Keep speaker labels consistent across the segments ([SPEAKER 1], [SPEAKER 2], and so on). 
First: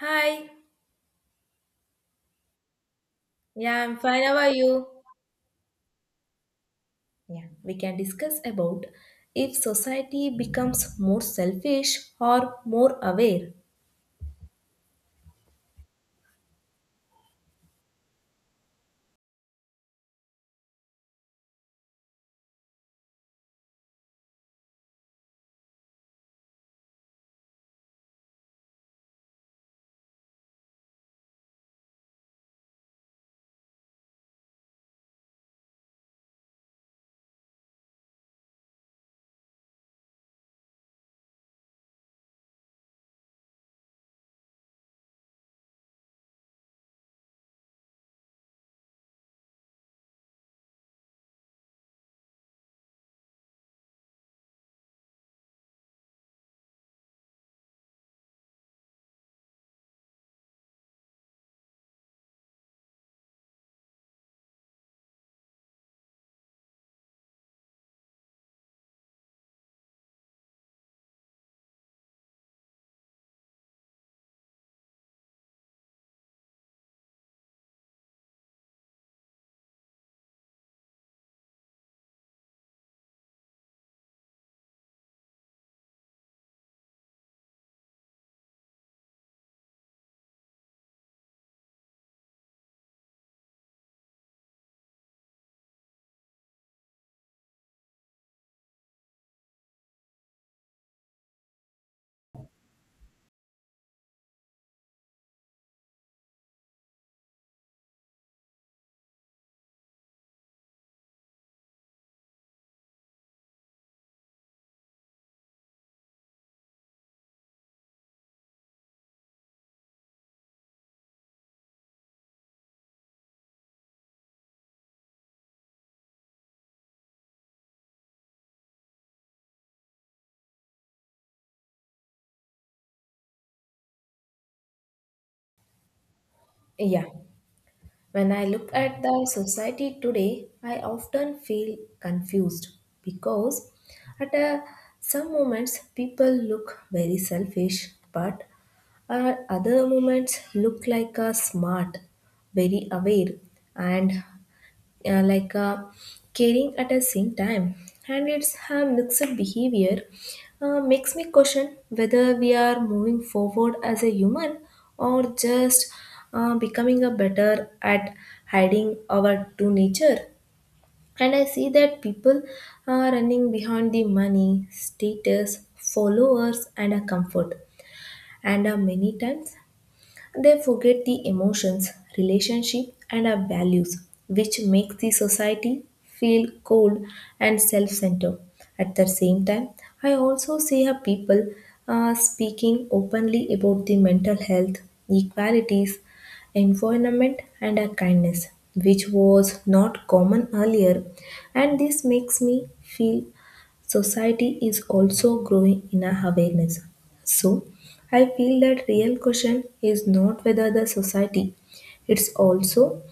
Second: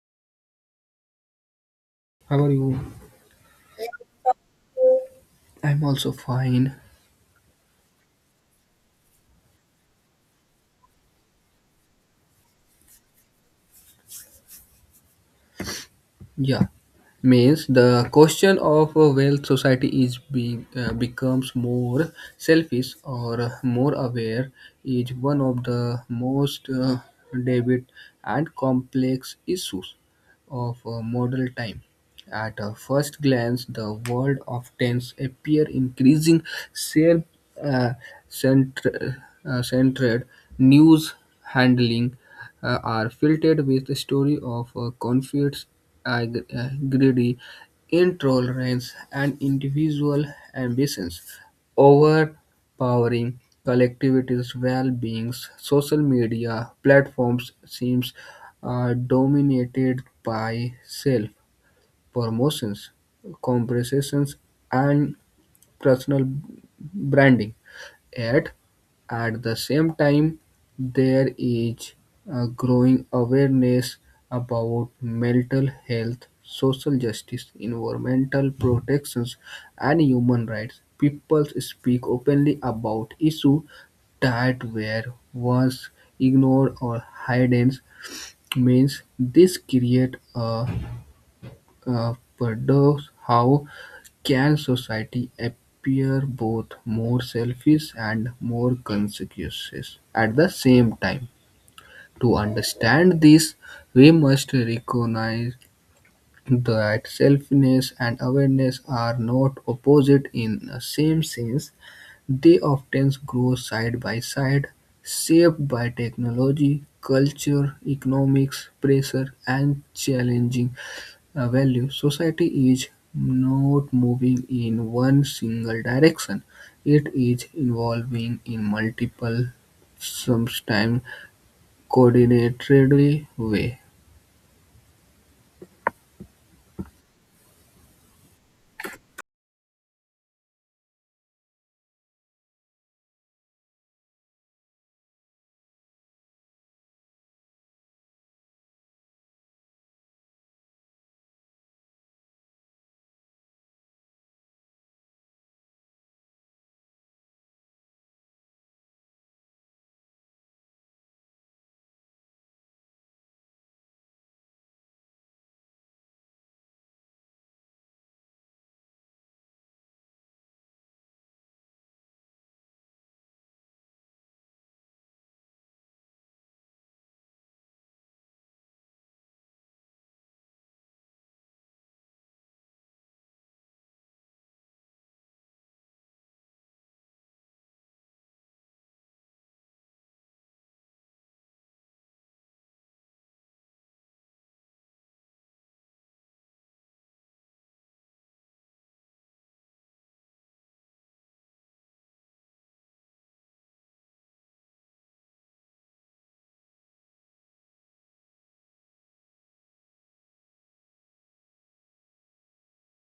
[SPEAKER 1] Hi,
[SPEAKER 2] How are you?
[SPEAKER 1] yeah, I'm fine. How are you?
[SPEAKER 2] I'm also fine.
[SPEAKER 1] Yeah, we can discuss about if society becomes more selfish or more aware.
[SPEAKER 2] Yeah, means the question of a wealth society is being becomes more selfish or more aware is one of the most debit and complex issues of modern time. At a first glance, the world of tents appear increasing self, uh, centr- centered news handling are filtered with the story of conflicts, greedy intolerance, and individual ambitions, overpowering collectivities' well-beings. Social media platforms seems dominated by self promotions, comparisons, and personal branding. Yet, at the same time, there is a growing awareness about mental health, social justice, environmental protections, and human rights. People speak openly about issues that were once ignored or hidden means this create a paradox. How can society appear both more selfish and more conscientious at the same time? To understand this, we must recognize that selfishness and awareness are not opposite in the same sense. They often grow side by side, shaped by technology, culture, economics, pressure, and challenging value, society is not moving in one single direction. It is evolving in multiple, sometimes coordinated way.
[SPEAKER 1] Yeah, when I look at the society today, I often feel confused because at some moments people look very selfish, but at other moments look like a smart, very aware, and like caring at the same time, and it's her mixed behavior makes me question whether we are moving forward as a human or just becoming a better at hiding our true nature. And I see that people are running behind the money status followers and a comfort, and many times they forget the emotions, relationship, and our values, which makes the society feel cold and self centered. At the same time, I also see how people are speaking openly about the mental health, equalities, environment, and our kindness, which was not common earlier, and this makes me feel society is also growing in a awareness. So, I feel that real question is not whether the society, it's also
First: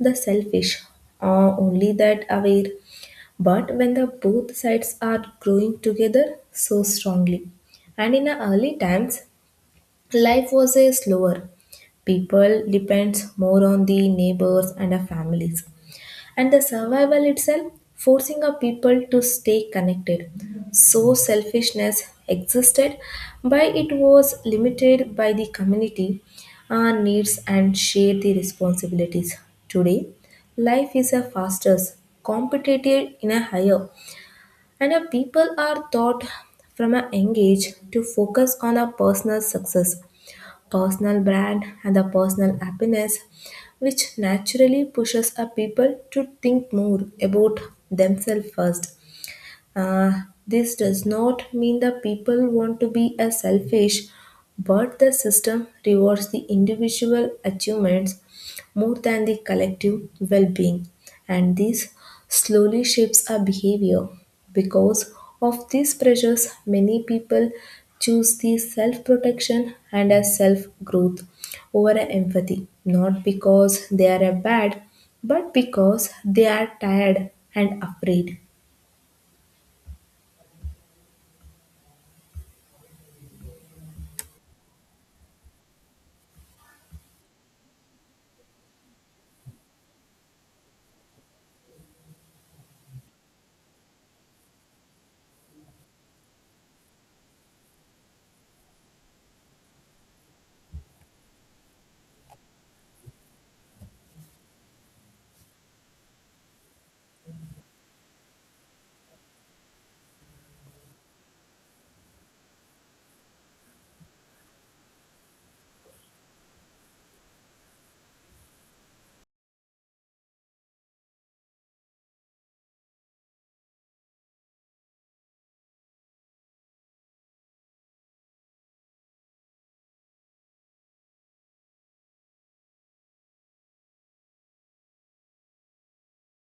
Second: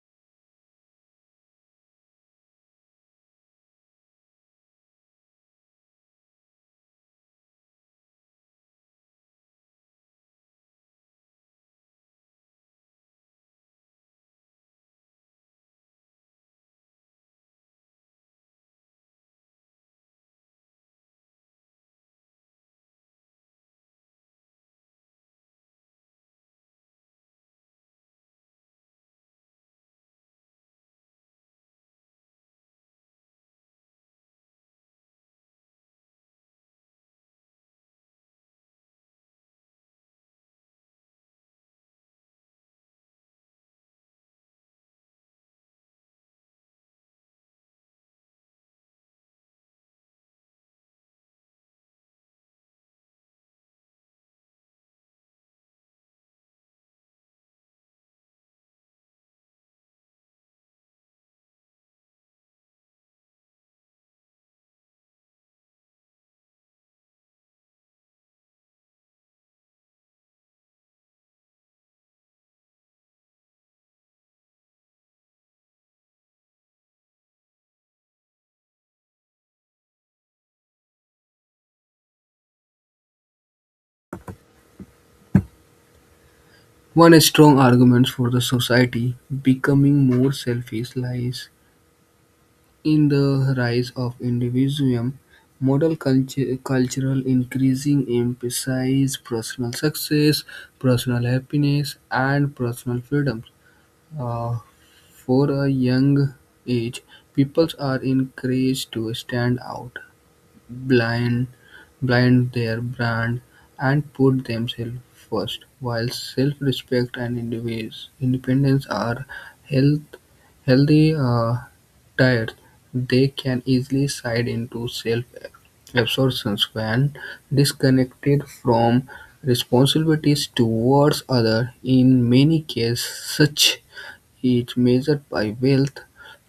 [SPEAKER 1] the selfish or only that aware. But when the both sides are growing together so strongly, and in the early times, life was a slower. People depends more on the neighbors and the families, and the survival itself forcing a people to stay connected. So selfishness existed but it was limited by the community, our needs and share the responsibilities. Today life is a faster, competitive in a higher, and a people are taught from a young age to focus on a personal success, personal brand and the personal happiness, which naturally pushes a people to think more about themselves first. Uh, this does not mean the people want to be a selfish, but the system rewards the individual achievements more than the collective well-being, and this slowly shapes our behavior. Because of these pressures, many people choose the self-protection and a self-growth over a empathy, not because they are a bad, but because they are tired and afraid.
[SPEAKER 2] One strong argument for the society becoming more selfish lies in the rise of individualism. Modern culture, cultural increasing emphasize personal success, personal happiness, and personal freedom. Uh, For a young age, pupils are encouraged to stand out, blind, blind their brand, and put themselves first, while self-respect and independence are health, healthy tired, they can easily slide into self-absorption when disconnected from responsibilities towards others. In many cases, such he measured by wealth,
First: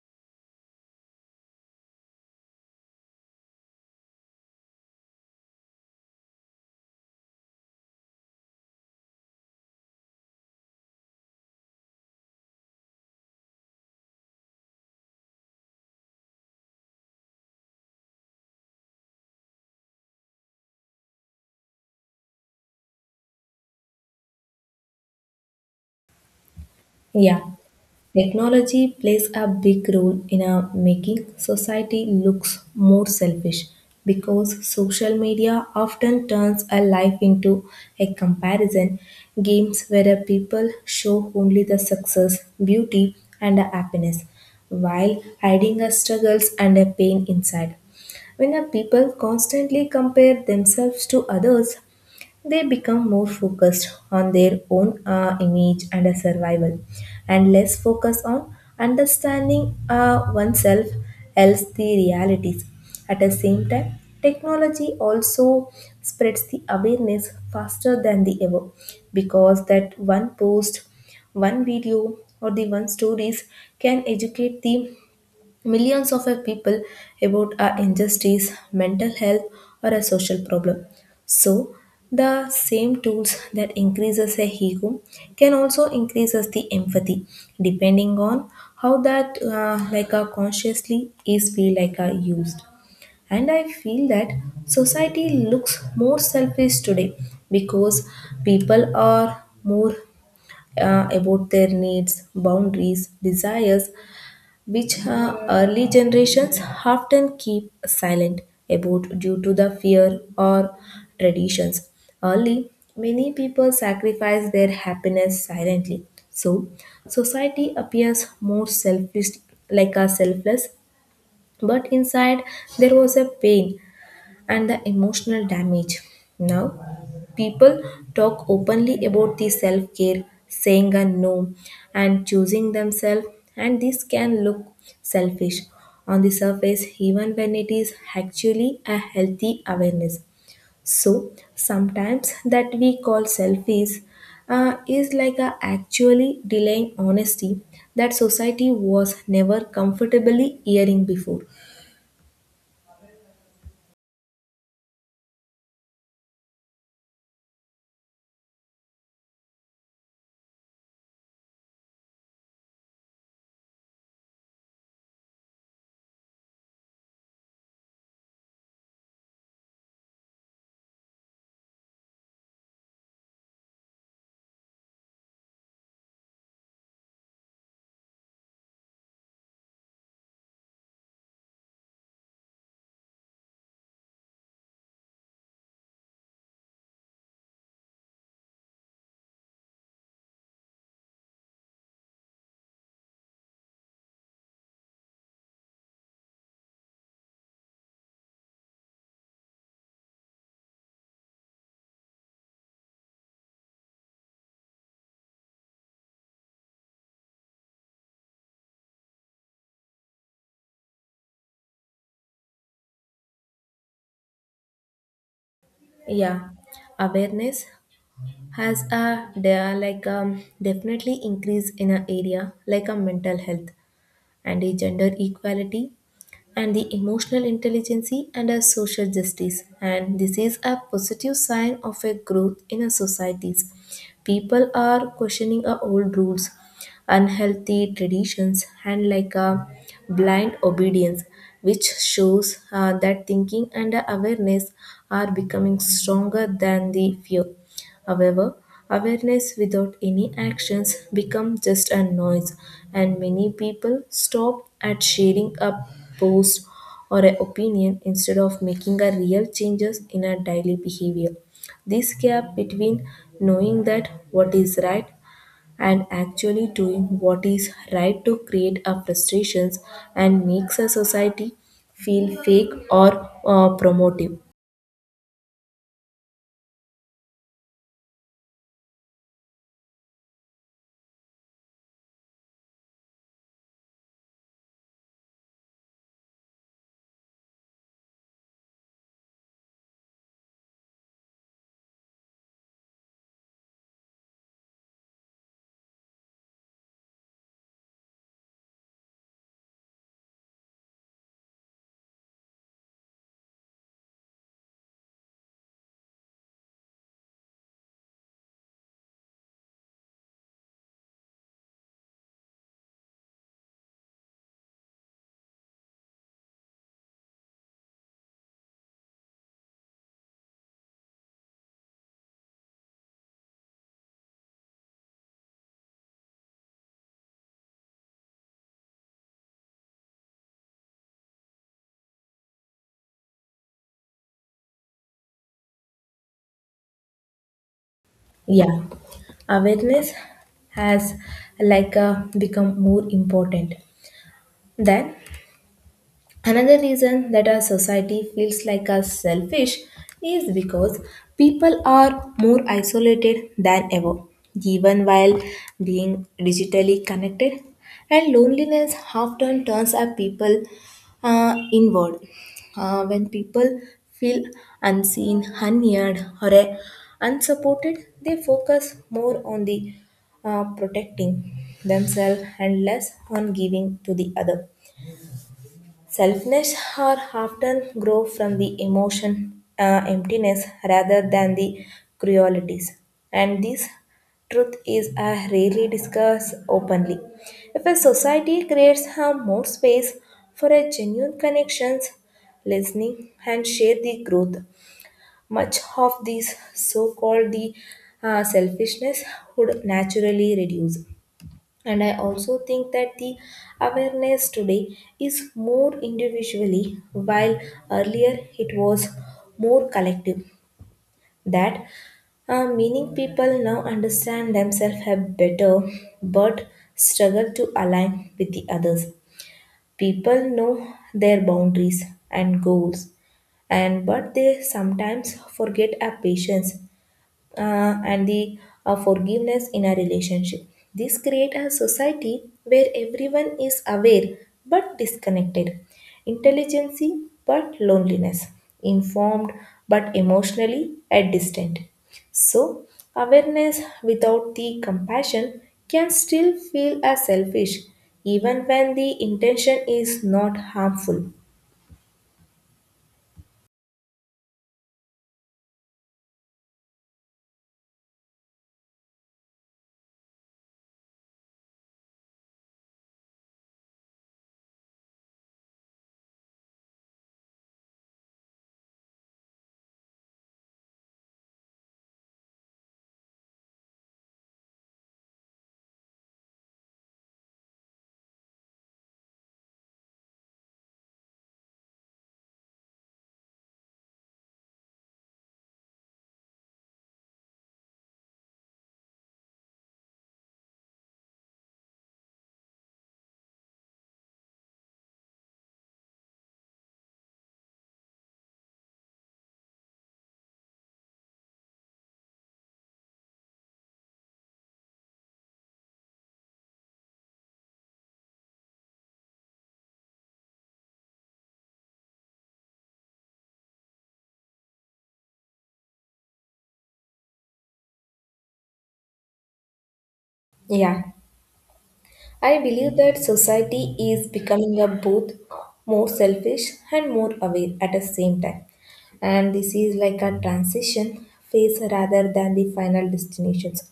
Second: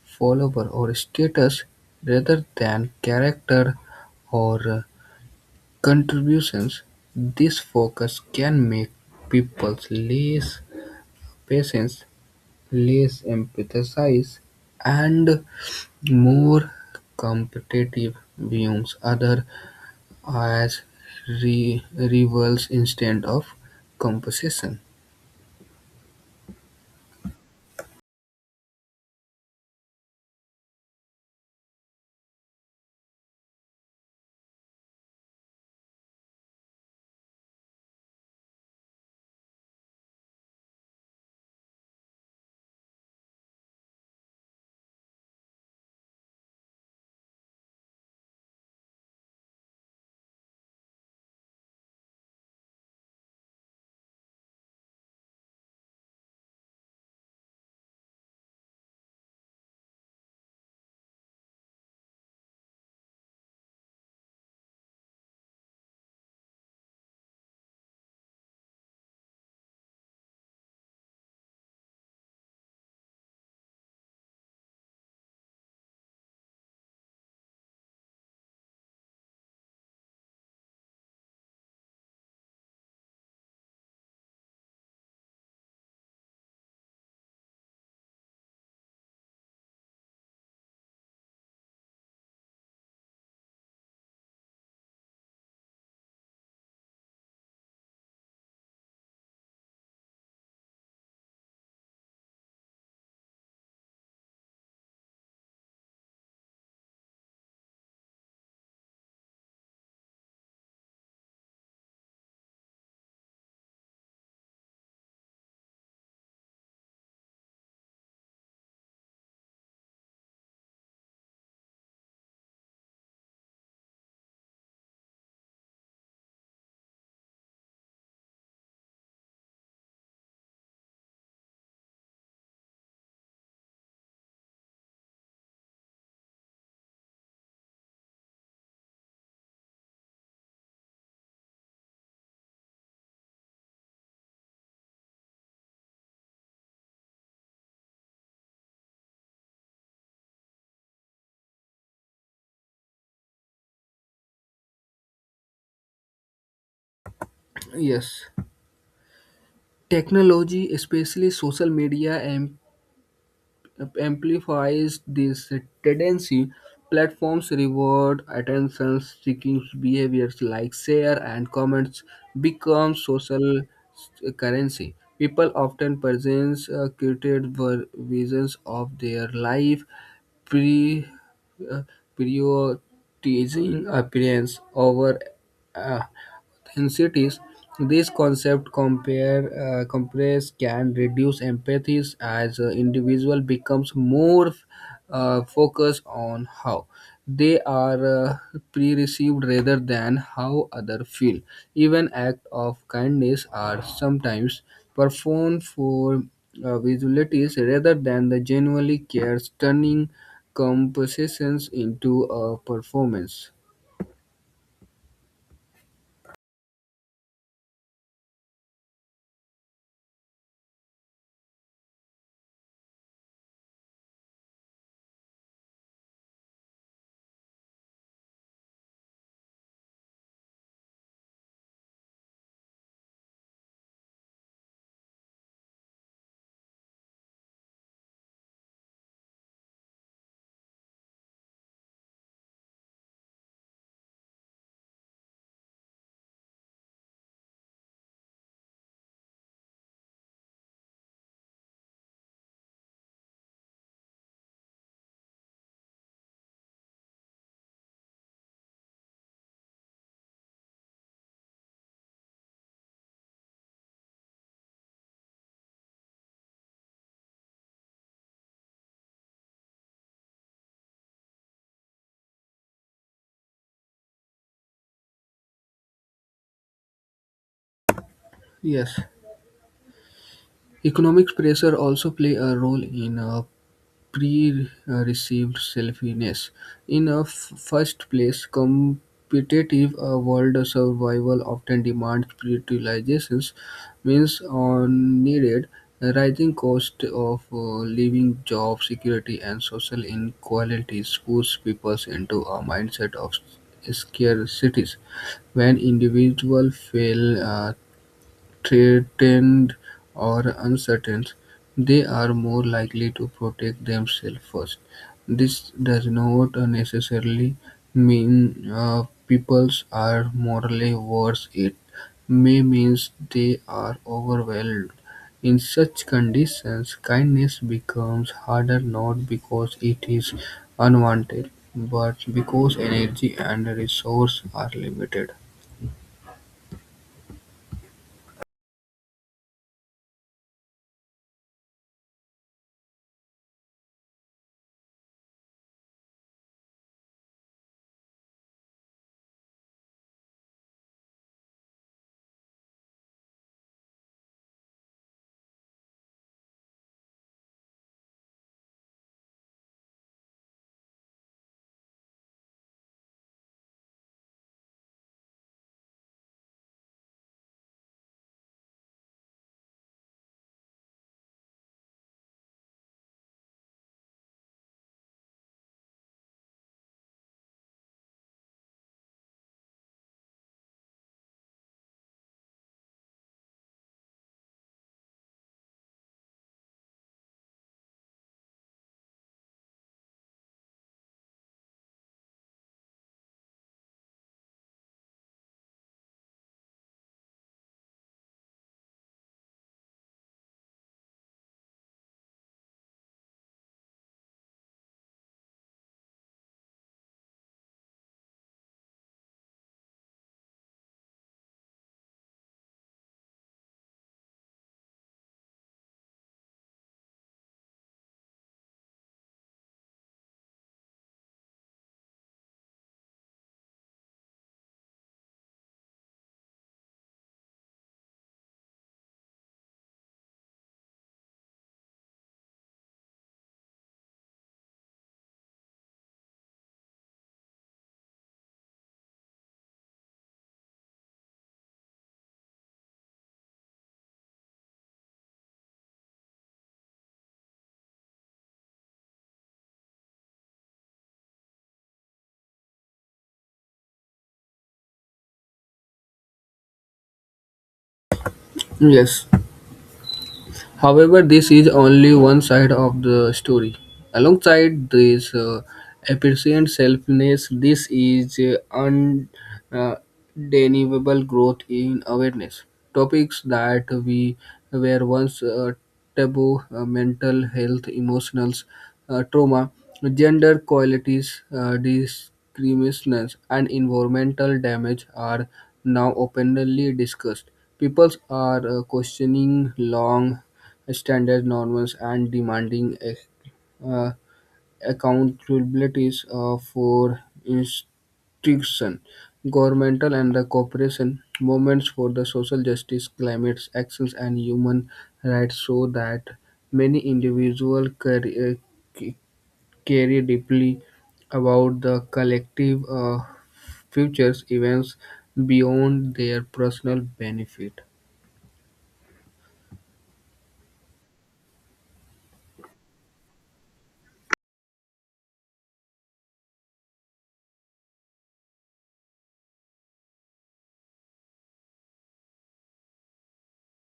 [SPEAKER 2] follower, or status, rather than character or contributions. This focus can make people less patient, less empathetic, and more competitive, views other as rivals instead of competition.
[SPEAKER 1] Yeah. Technology plays a big role in our making society looks more selfish because social media often turns a life into a comparison games where people show only the success, beauty and the happiness while hiding the struggles and the pain inside. When our people constantly compare themselves to others, they become more focused on their own image and survival, and less focused on understanding oneself else the realities. At the same time, technology also spreads the awareness faster than the ever because that one post, one video, or the one stories can educate the Millions of people about a injustice, mental health, or a social problem. So, the same tools that increases a ego can also increases the empathy, depending on how that like a consciously is feel like a used. And I feel that society looks more selfish today because people are more about their needs, boundaries, desires, which early generations often keep silent about due to the fear or traditions. Early, many people sacrifice their happiness silently. So, society appears more selfish, like a selfless, but inside there was a pain and the emotional damage. Now, people talk openly about the self care, saying a no, and choosing themselves, and this can look selfish on the surface, even when it is actually a healthy awareness. So, sometimes that we call selfies is like a actually delaying honesty that society was never comfortably hearing before.
[SPEAKER 2] Yes, technology, especially social media, amplifies this tendency. Platforms reward attention-seeking behaviors like share and comments become social currency. People often present curated visions of their life, pre- uh, prioritizing appearance over uh, in cities, this concept compare, compress can reduce empathies as an individual becomes more focused on how they are pre-received rather than how others feel. Even acts of kindness are sometimes performed for visualities rather than the genuinely cares, turning compositions into a performance.
[SPEAKER 1] Yeah, awareness has a there are like definitely increase in an area like a mental health and a gender equality and the emotional intelligence and a social justice, and this is a positive sign of a growth in a societies. People are questioning our old rules, unhealthy traditions and like a blind obedience, which shows that thinking and awareness are becoming stronger than the fear. However, awareness without any actions becomes just a noise, and many people stop at sharing a post or an opinion instead of making a real changes in our daily behavior. This gap between knowing that what is right and actually doing what is right to create our frustrations and makes a society feel fake or promotive.
[SPEAKER 2] Yes. Economic pressure also play a role in pre-received selfishness. In a first place, competitive world survival often demands prioritizations, means on needed rising cost of living, job security, and social inequalities push people into a mindset of scarcity when individuals feel threatened or uncertain, they are more likely to protect themselves first. This does not necessarily mean peoples are morally worse. It may mean they are overwhelmed. In such conditions, kindness becomes harder not because it is unwanted, but because energy and resource are limited.
[SPEAKER 1] Yeah, awareness has like become more important than another reason that our society feels like us selfish is because people are more isolated than ever, even while being digitally connected. And loneliness often turns our people inward. When people feel unseen, unheard, or unsupported, they focus more on the protecting themselves and less on giving to the other. Selfness are often grow from the emotion emptiness rather than the cruelties, and this truth is rarely discussed openly. If a society creates more space for a genuine connections, listening, and share the growth, much of this so-called the selfishness would naturally reduce. And I also think that the awareness today is more individually while earlier it was more collective, that meaning people now understand themselves have better but struggle to align with the others. People know their boundaries and goals and but they sometimes forget our patience and the forgiveness in a relationship. This creates a society where everyone is aware but disconnected, intelligence but loneliness, informed but emotionally at distant. So awareness without the compassion can still feel as selfish even when the intention is not harmful.
[SPEAKER 2] Yes, however, this is only one side of the story. Alongside this apparent selfness, this is undeniable growth in awareness. Topics that we were once taboo, mental health, emotional trauma, gender qualities, discrimination, and environmental damage are now openly discussed. People are questioning long standard norms and demanding uh, accountabilities for institution, governmental and the corporation movements for the social justice, climate actions and human rights so that many individuals carry deeply about the collective futures events beyond their personal benefit.
[SPEAKER 1] Yeah, I believe that society is becoming a both more selfish and more aware at the same time. And this is like a transition phase rather than the final destinations,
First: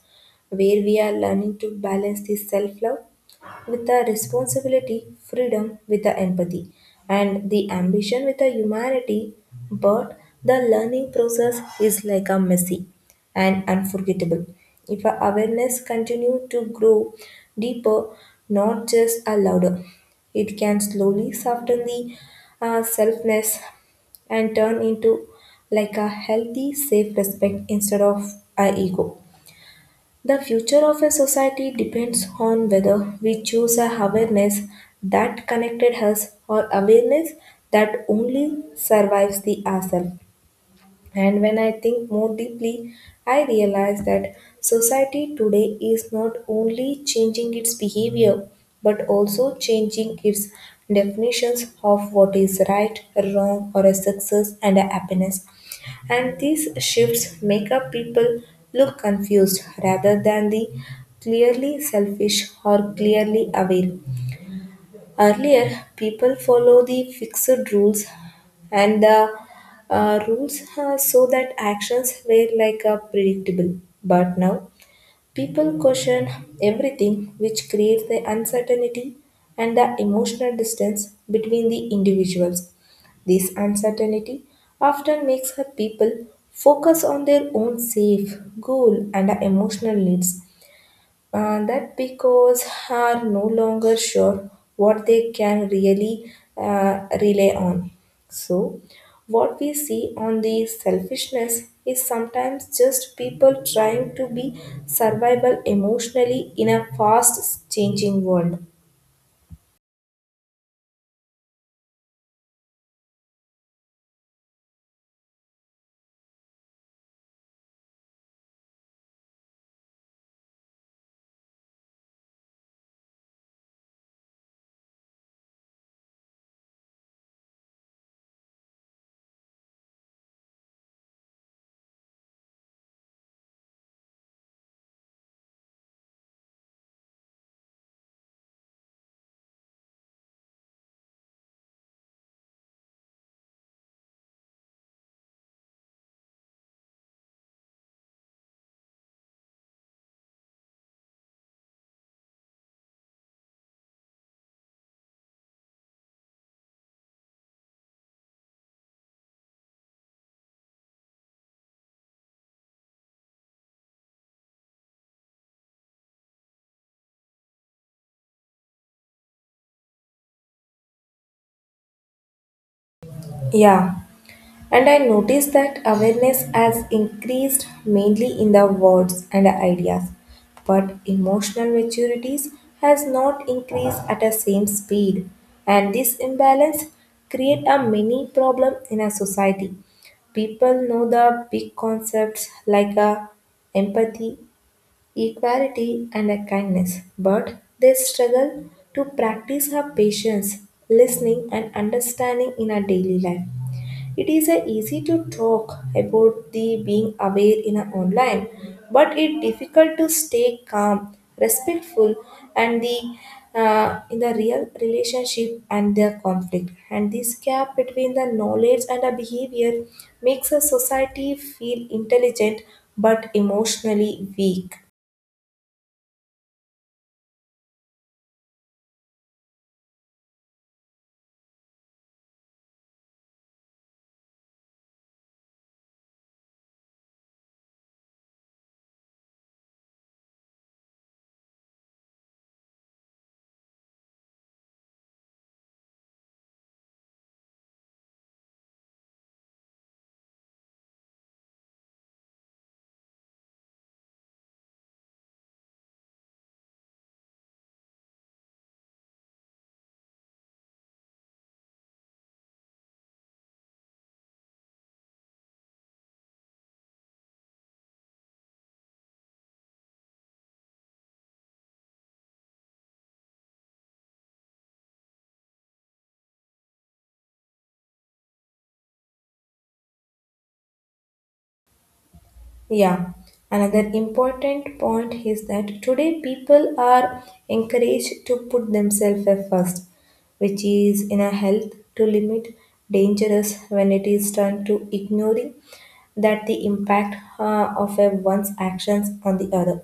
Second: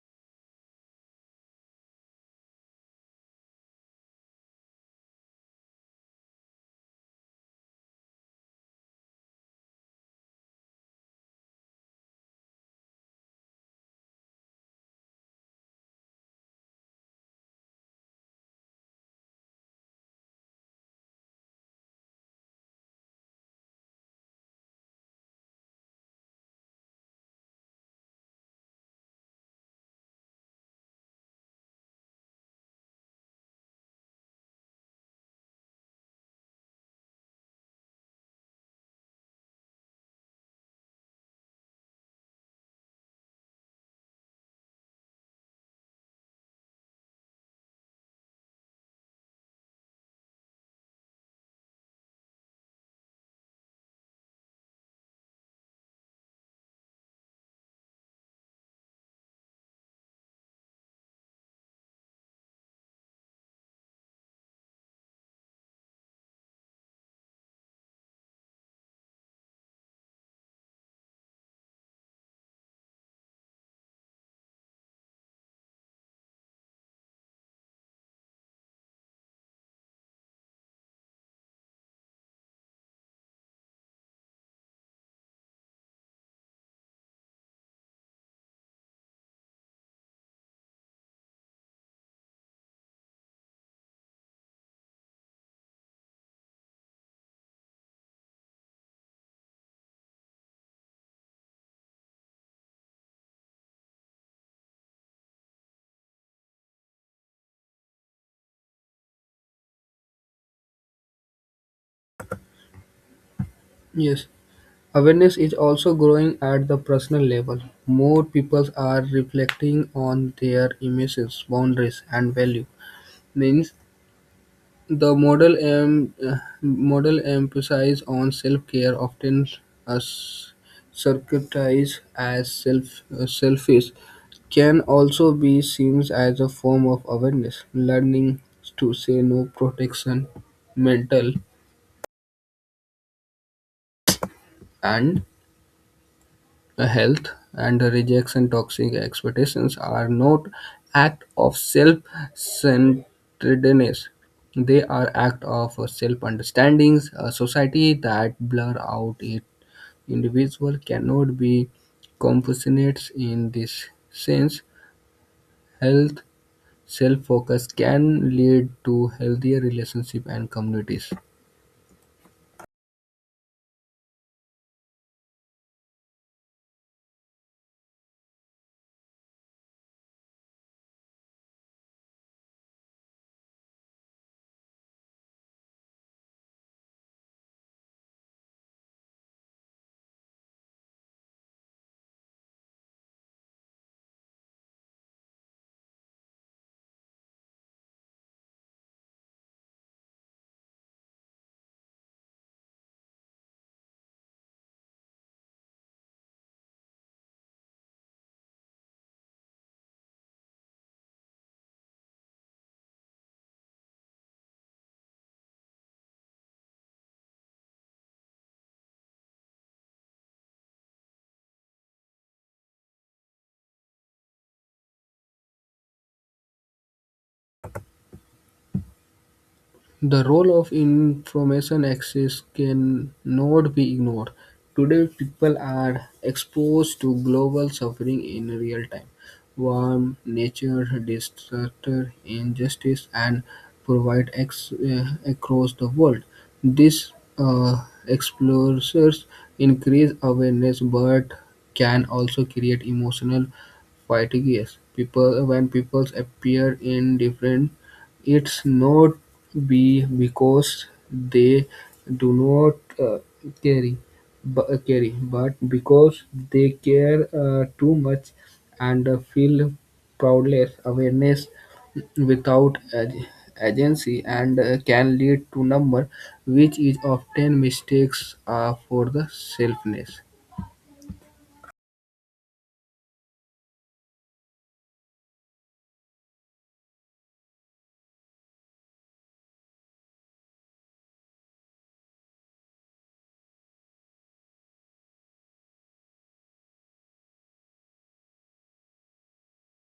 [SPEAKER 1] where we are learning to balance the self love with the responsibility, freedom with the empathy, and the ambition with the humanity. But the learning process is like a messy and unforgettable. If our awareness continue to grow deeper, not just a louder, it can slowly soften the selfness and turn into like a healthy, safe respect instead of our ego. The future of a society depends on whether we choose a awareness that connected us or awareness that only survives the ourselves. And when I think more deeply, I realize that society today is not only changing its behavior but also changing its definitions of what is right, wrong, or a success and a happiness. And these shifts make up people look confused rather than the clearly selfish or clearly aware. Earlier, people follow the fixed rules and the rules so that actions were like a predictable. But now, people question everything, which creates the uncertainty and the emotional distance between the individuals. This uncertainty often makes her people focus on their own safe goal and the emotional needs that because are no longer sure what they can really rely on. So, what we see on the selfishness is sometimes just people trying to be survival emotionally in a fast changing world.
[SPEAKER 2] Yes. Awareness is also growing at the personal level. More people are reflecting on their emotions, boundaries, and value. Means the model model emphasizes on self-care, often as circuitized as self selfish, can also be seen as a form of awareness. Learning to say no, protection, mental, and health and rejects and toxic expectations are not act of self-centeredness, they are act of self-understandings a society that blur out it individual cannot be compassionate in this sense health self-focus can lead to healthier relationship and communities.
[SPEAKER 1] Yeah. And I noticed that awareness has increased mainly in the words and ideas, but emotional maturities has not increased at the same speed. And this imbalance create a mini problem in a society. People know the big concepts like a empathy, equality, and a kindness, but they struggle to practice her patience, listening, and understanding in our daily life. It is easy to talk about the being aware in our online, but it difficult to stay calm, respectful, and the in the real relationship and the conflict. And this gap between the knowledge and the behavior makes a society feel intelligent but emotionally weak.
[SPEAKER 2] The role of information access cannot be ignored. Today, people are exposed to global suffering in real time. War, nature, disaster, injustice, and provide across the world. These uh, exposures increase awareness, but can also create emotional fatigue. Yes, when people appear in different it's not be because they do not carry, carry, but because they care too much and feel proudless. Awareness without agency and can lead to number, which is often mistakes for the selfness.
[SPEAKER 1] Yeah, another important point is that today people are encouraged to put themselves first, which is in a health to limit dangerous when it is turned to ignoring that the impact of a one's actions on the other.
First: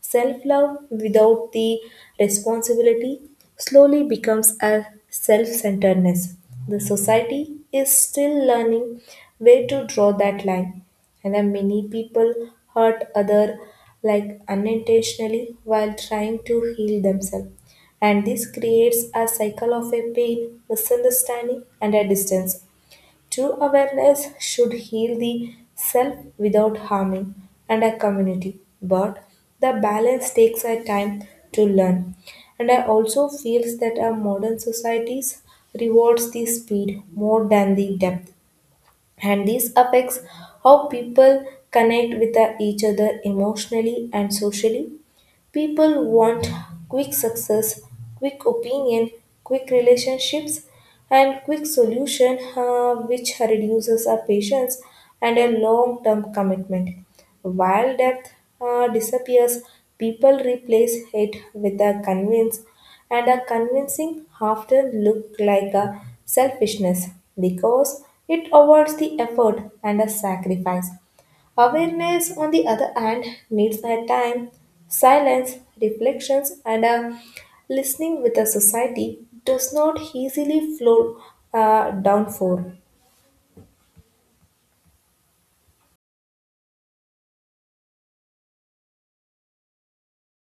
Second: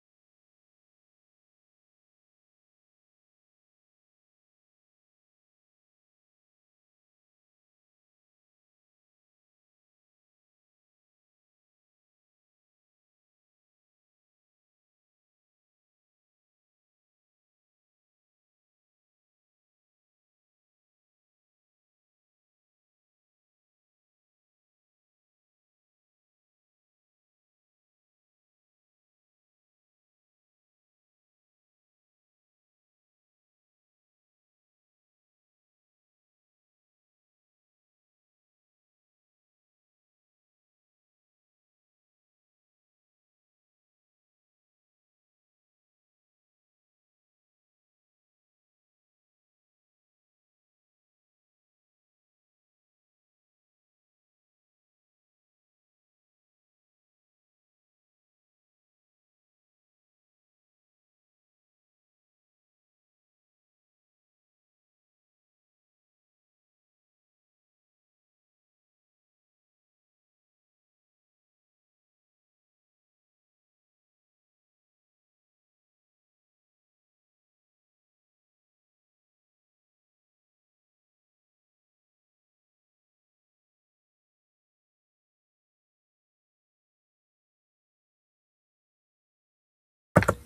[SPEAKER 1] Self love without the responsibility slowly becomes a self centeredness. The society is still learning where to draw that line, and then many people hurt other like unintentionally while trying to heal themselves. And this creates a cycle of a pain, misunderstanding, and a distance. True awareness should heal the self without harming and a community, but the balance takes a time to learn. And I also feel that our modern societies rewards the speed more than the depth, and this affects how people connect with each other emotionally and socially. People want quick success, quick opinion, quick relationships, and quick solution, which reduces our patience and a long-term commitment. While depth disappears, people replace it with a convince, and a convincing often look like a selfishness because it avoids the effort and a sacrifice. Awareness, on the other hand, needs a time, silence, reflections, and a listening with a society does not easily flow down for.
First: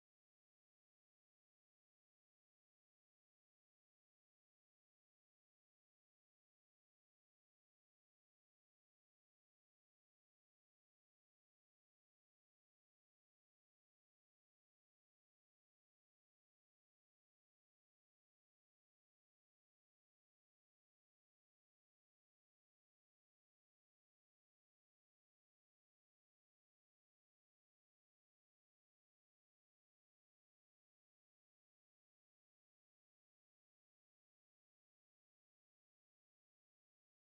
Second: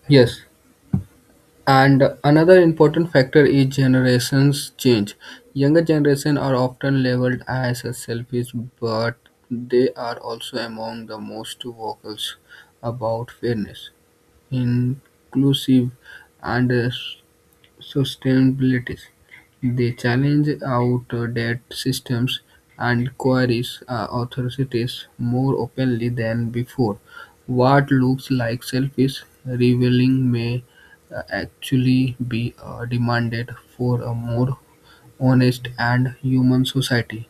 [SPEAKER 2] Yes. And another important factor is generations change. Younger generation are often labeled as selfish, but they are also among the most vocal about fairness, inclusive, and sustainability. They challenge outdated systems and queries authorities more openly than before. What looks like selfish revealing may actually be demanded for a more honest and human society.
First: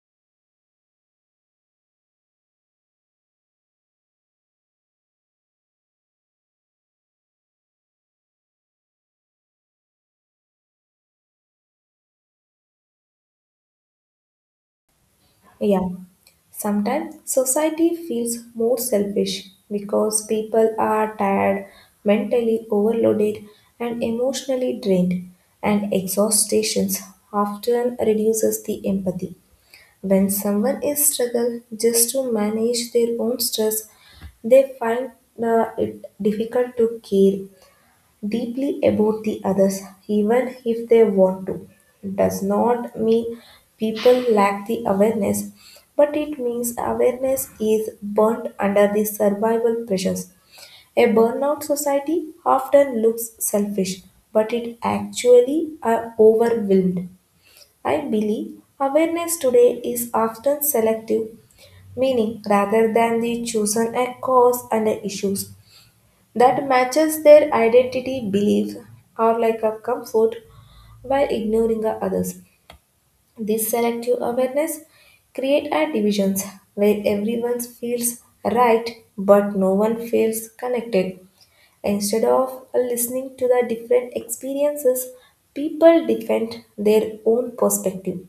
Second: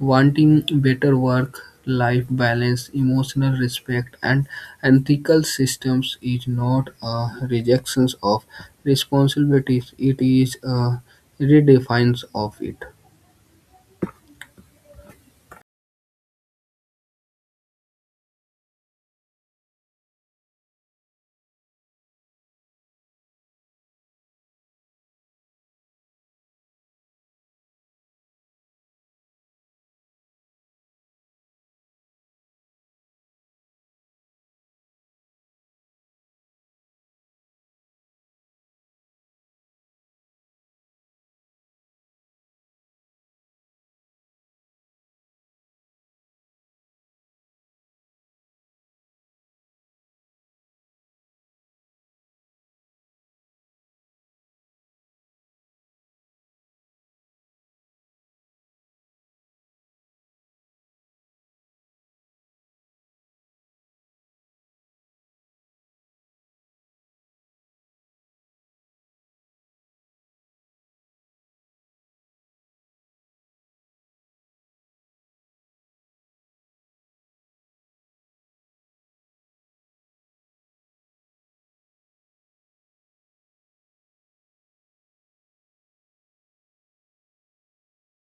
[SPEAKER 2] Wanting better work-life balance, emotional respect, and ethical systems is not a rejection of responsibilities, it is a redefines of it.
[SPEAKER 1] Yeah. Sometimes society feels more selfish because people are tired, mentally overloaded, and emotionally drained, and exhaustions often reduces the empathy. When someone is struggle just to manage their own stress, they find it difficult to care deeply about the others, even if they want to. Does not mean people lack the awareness, but it means awareness is burnt under the survival pressures. A burnout society often looks selfish, but it actually are overwhelmed. I believe awareness today is often selective, meaning rather than the chosen a cause and a issues that matches their identity, belief, or like a comfort while ignoring the others. This selective awareness create a divisions where everyone feels right but no one feels connected. Instead of listening to the different experiences, people defend their own perspective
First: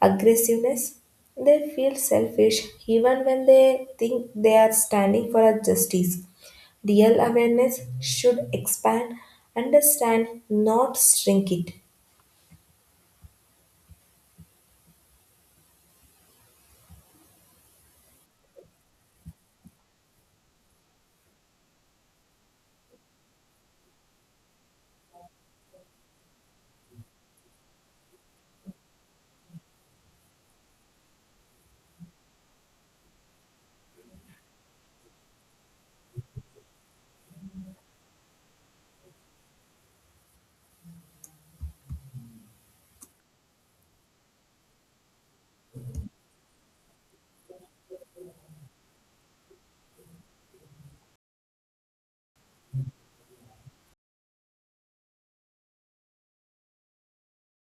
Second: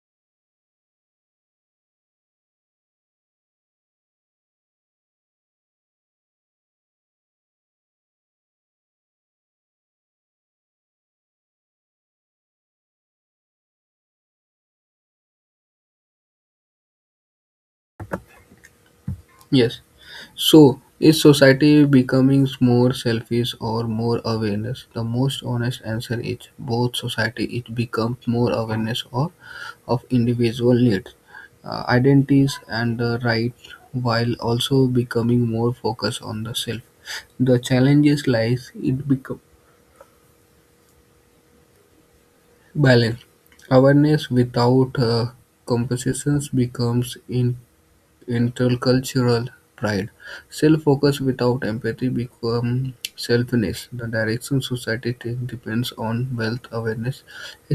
[SPEAKER 1] aggressiveness. They feel selfish even when they think they are standing for a justice. Real awareness should expand, understand, not shrink it.
[SPEAKER 2] Yes. So, is society becoming more selfish or more awareness? The most honest answer is both society it becomes more awareness or of individual needs, identities and the right while also becoming more focused on the self. The challenges lies it become balance. Awareness without compensations becomes in. Intercultural pride. Self focus without empathy becomes selfishness. The direction society takes depends on wealth awareness.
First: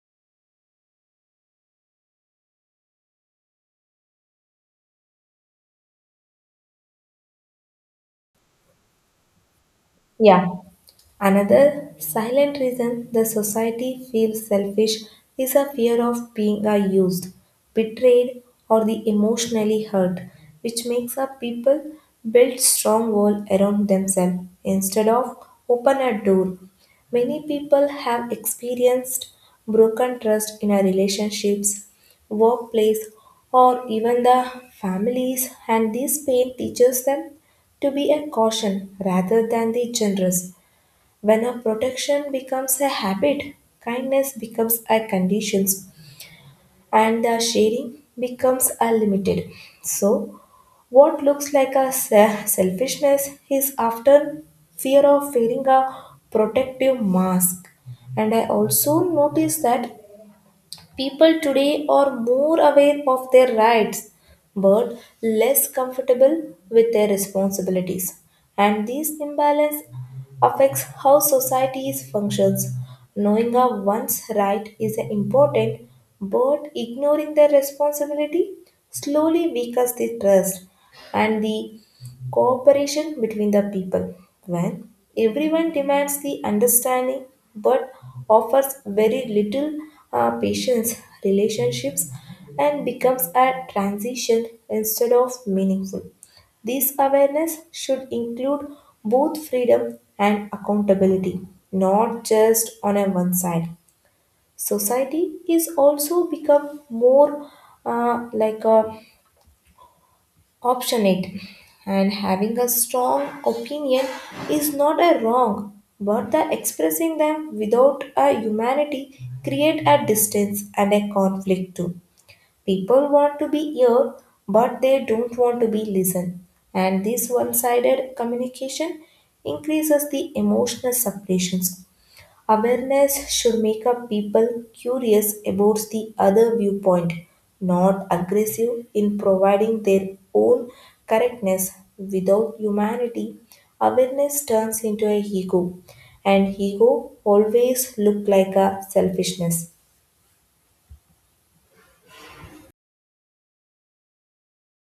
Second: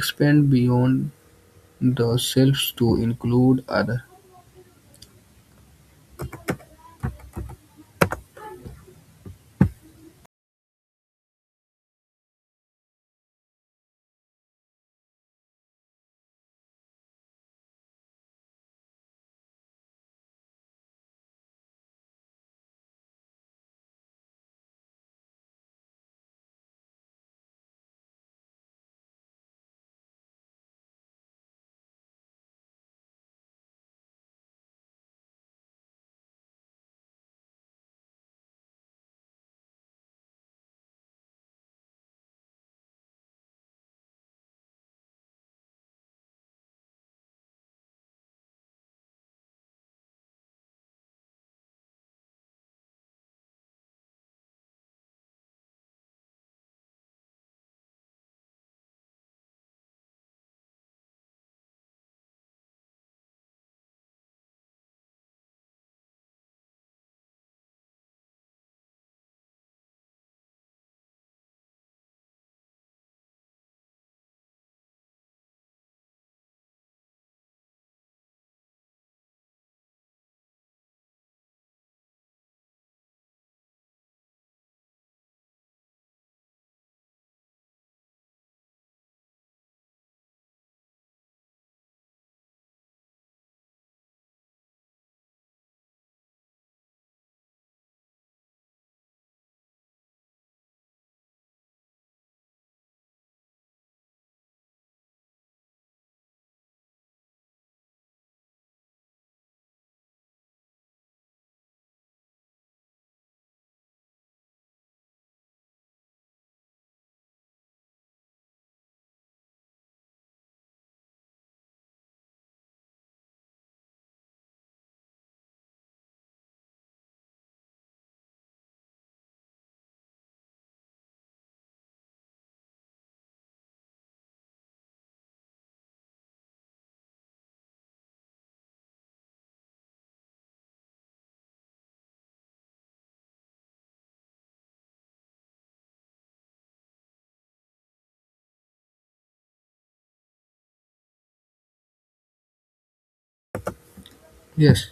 [SPEAKER 2] Expand beyond the selves to include others.
[SPEAKER 1] Yeah, another silent reason the society feels selfish is a fear of being used, betrayed, or the emotionally hurt, which makes a people build strong wall around themselves instead of open a door. Many people have experienced broken trust in our relationships, workplace, or even the families, and this pain teaches them to be a caution rather than the generous when a protection becomes a habit, kindness becomes a condition, and the sharing becomes a limited. So, what looks like a selfishness is often fear of wearing a protective mask. And I also notice that people today are more aware of their rights but less comfortable with their responsibilities. And this imbalance affects how societies functions. Knowing of one's right is important, but ignoring their responsibility slowly weakens the trust and the cooperation between the people when everyone demands the understanding but offers very little patience relationships and becomes a transition instead of meaningful. This awareness should include both freedom and accountability, not just on a one side. Society is also become more like a optionate, and having a strong opinion is not a wrong but the expressing them without a humanity create a distance and a conflict too. People want to be heard but they don't want to be listened, and this one-sided communication increases the emotional separations. Awareness should make up people curious about the other viewpoint, not aggressive in providing their own correctness. Without humanity, awareness turns into a ego, and ego always look like a selfishness.
[SPEAKER 2] Yes.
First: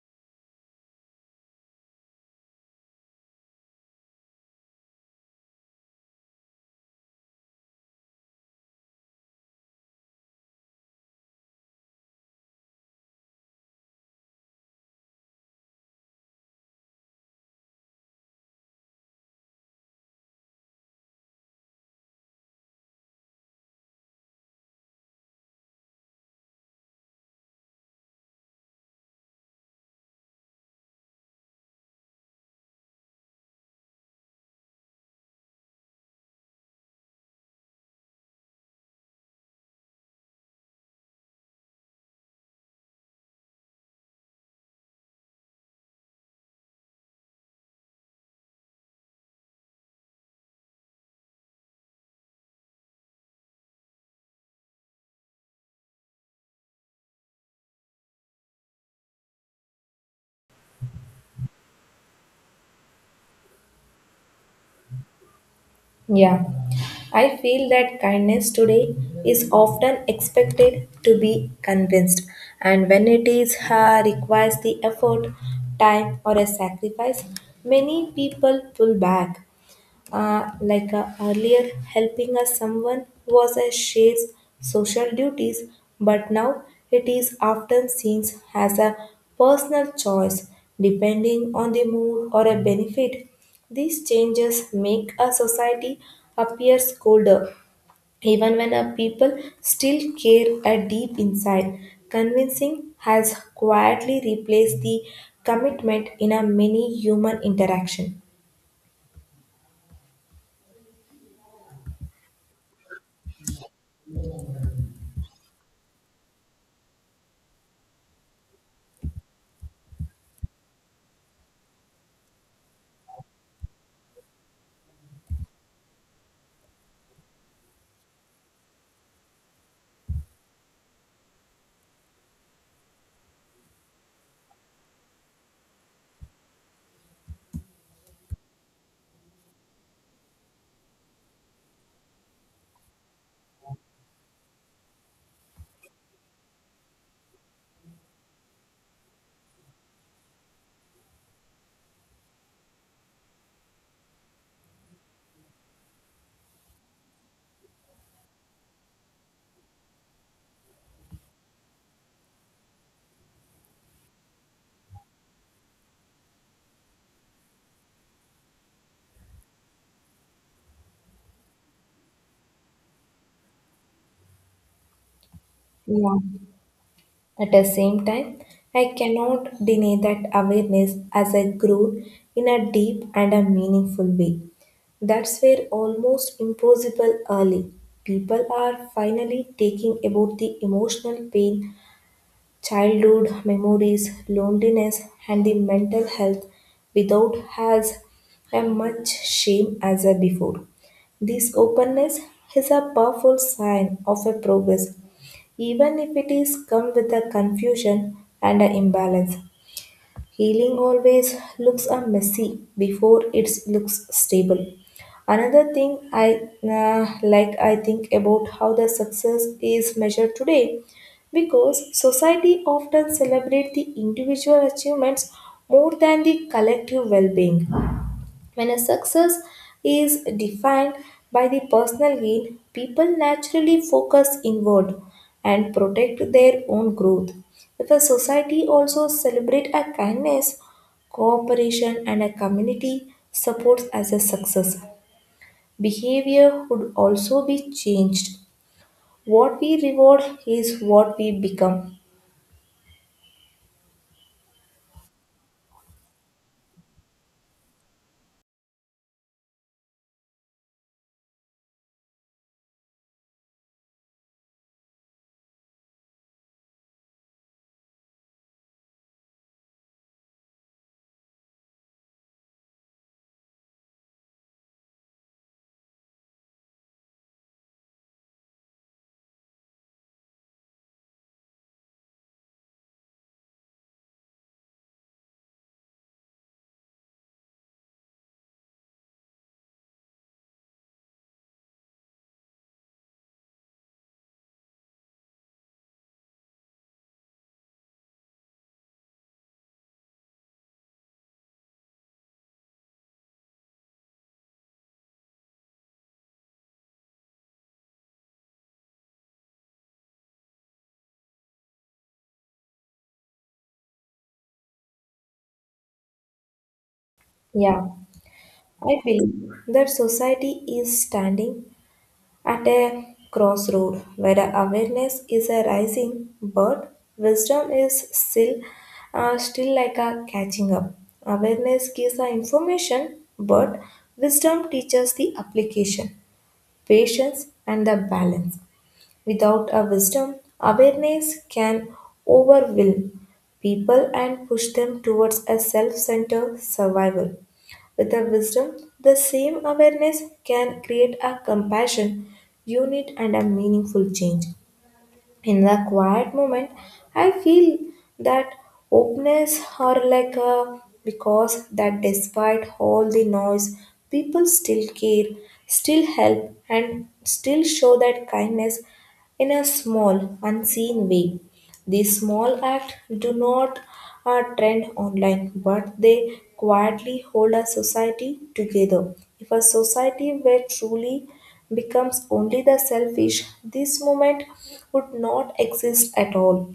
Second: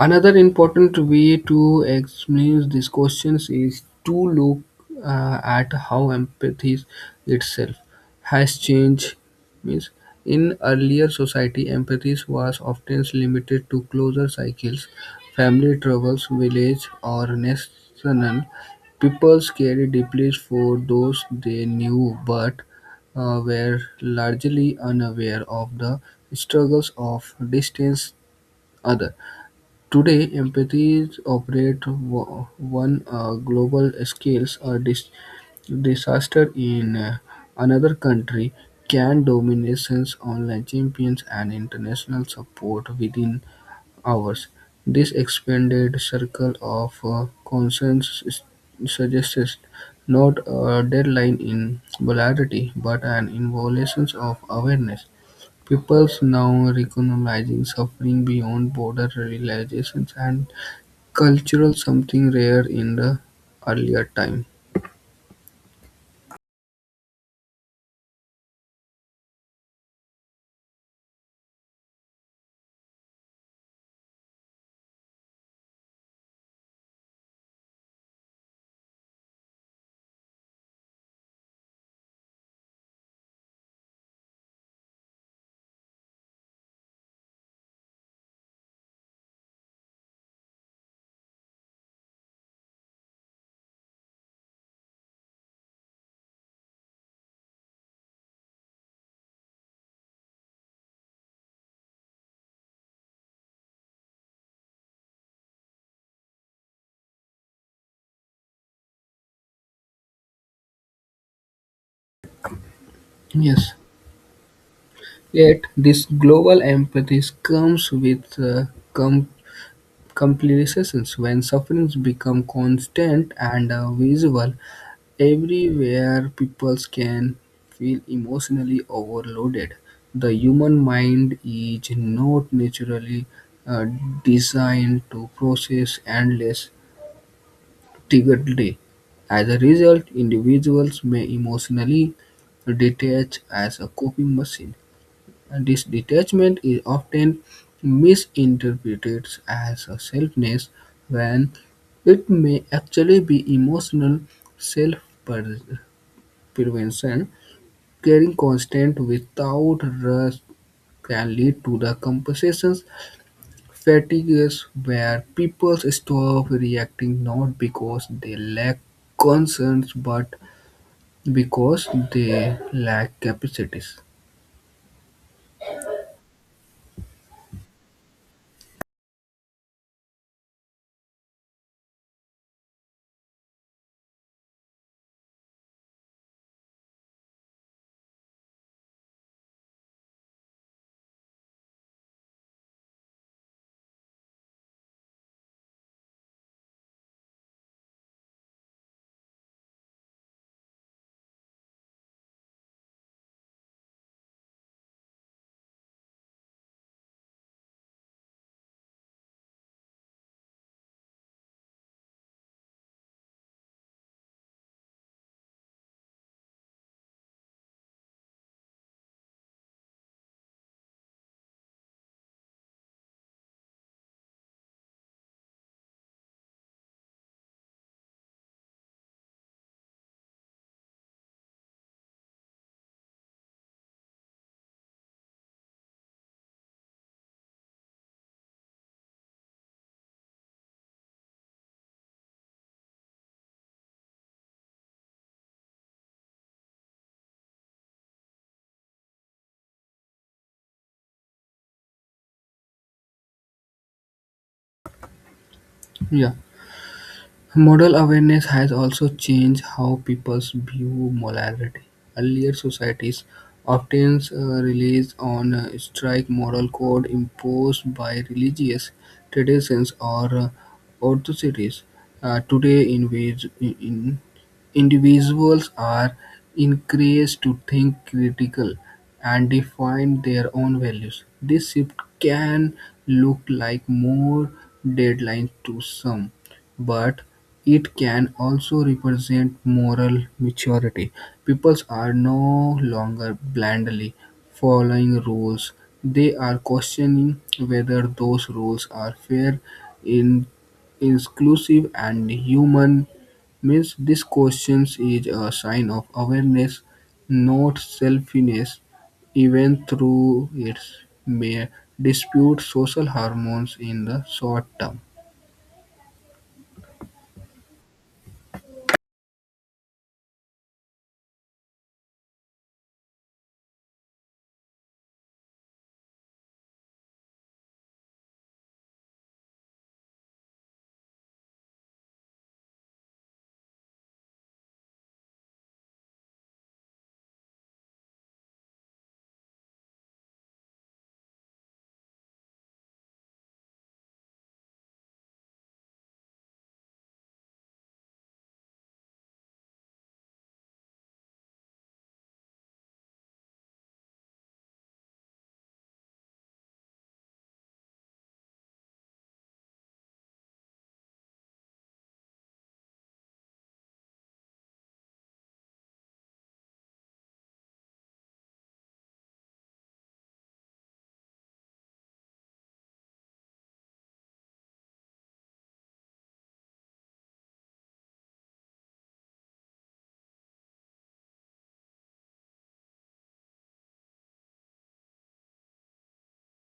[SPEAKER 2] Another important way to explain these questions is to look at how empathy itself has changed. Means in earlier society, empathy was often limited to closer cycles, family troubles, village or national. People cared deeply for those they knew, but were largely unaware of the struggles of distant others. Today, empathies operate one global scales. A disaster in another country can dominations online champions and international support within hours. This expanded circle of concerns suggests not a deadline in polarity, but an involution of awareness. Peoples now recognizing suffering beyond border realizations and cultural something rare in the earlier time.
[SPEAKER 1] Yeah, I feel that kindness today is often expected to be convinced, and when it is requires the effort, time, or a sacrifice, many people pull back, earlier helping us someone was a shared social duties, but now it is often seen as a personal choice depending on the mood or a benefit. These changes make a society appear colder even when a people still care a deep inside. Convincing has quietly replaced the commitment in a many human interaction.
[SPEAKER 2] Yes. Yet this global empathy comes with com- complications when sufferings become constant and visible everywhere. People can feel emotionally overloaded. The human mind is not naturally uh, designed to process endless repeatedly. As a result, individuals may emotionally detach as a coping machine. And this detachment is often misinterpreted as a selfness when it may actually be emotional self prevention. Caring constant without rest can lead to the compensation. Fatigue is where people stop reacting not because they lack concerns but because they lack capacities.
[SPEAKER 1] Yeah, at the same time, I cannot deny that awareness as I grew in a deep and a meaningful way. That's where almost impossible early. People are finally taking about the emotional pain, childhood memories, loneliness, and the mental health without has a much shame as a before. This openness is a powerful sign of a progress, even if it is come with a confusion and an imbalance. Healing always looks a messy before it looks stable. Another thing I I think about how the success is measured today, because society often celebrate the individual achievements more than the collective well-being. When a success is defined by the personal gain, people naturally focus inward and protect their own growth. If a society also celebrates a kindness, cooperation, and a community supports as a success, behavior would also be changed. What we reward is what we become.
[SPEAKER 2] Yeah. Model awareness has also changed how people view morality. Earlier societies often relied on a strict moral code imposed by religious traditions or authorities. Today, in- individuals are encouraged to think critical and define their own values. This shift can look like more deadlines to some, but it can also represent moral maturity. People are no longer blindly following rules, they are questioning whether those rules are fair, in- inclusive, and human. Means this question is a sign of awareness, not selfishness, even through its may dispute social hormones in the short term.
[SPEAKER 1] Yeah, I believe that society is standing at a crossroad where awareness is a rising but wisdom is still still like a catching up. Awareness gives the information but wisdom teaches the application, patience, and the balance. Without a wisdom, awareness can overwhelm people and push them towards a self-centered survival. With a wisdom, the same awareness can create a compassion, unit, and a meaningful change. In the quiet moment I feel that openness, or like a, because that despite all the noise, people still care, still help, and still show that kindness in a small unseen way. These small acts do not trend online, but they quietly hold a society together. If a society were truly becomes only the selfish, this movement would not exist at all.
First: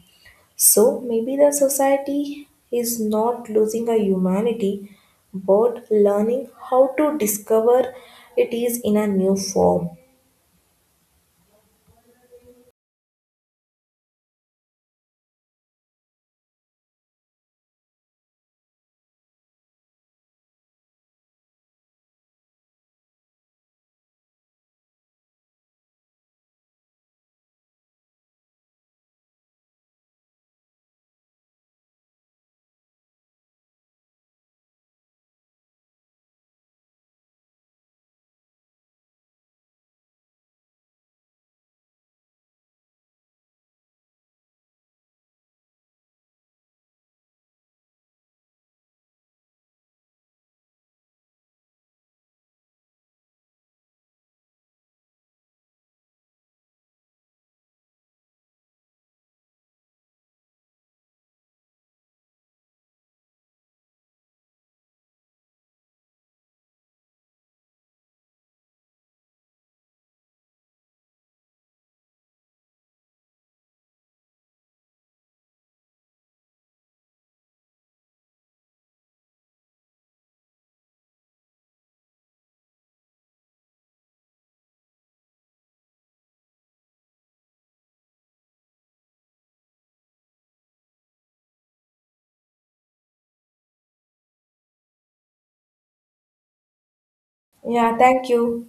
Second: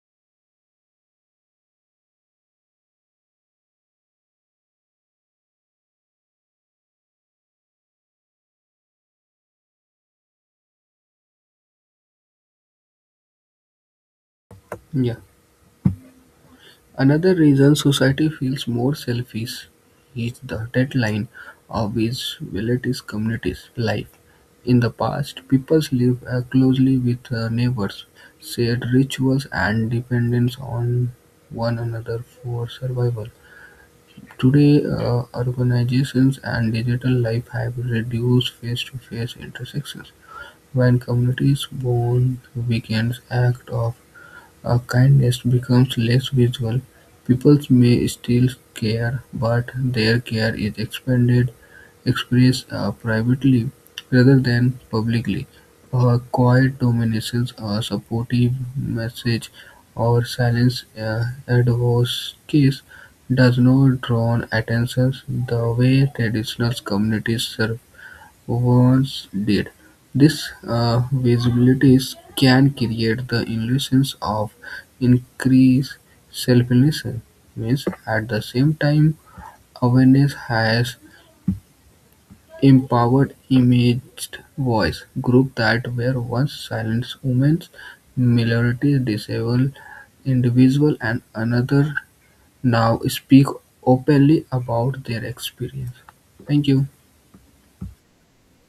[SPEAKER 1] So maybe the society is not losing a humanity, but learning how to discover it is in a new form.
[SPEAKER 2] Yeah. Another reason society feels more selfish is the deadline of visibility communities' life. In the past, people lived closely with neighbors, shared rituals, and dependence on one another for survival. Today, urbanizations and digital life have reduced face to face intersections. When communities bond, weekends act of as kindness becomes less visible, people may still care, but their care is expressed privately rather than publicly. A quiet domination, a supportive message, or silence advocacy does not draw attention the way traditional communities survive. Once did these visibilities can create the illusion of increased self-realization, means at the same time awareness has empowered imaged voice groups that were once silenced: women, minorities, disabled individuals, and another now speak openly about their experience. Thank you.
[SPEAKER 1] Yeah, thank you.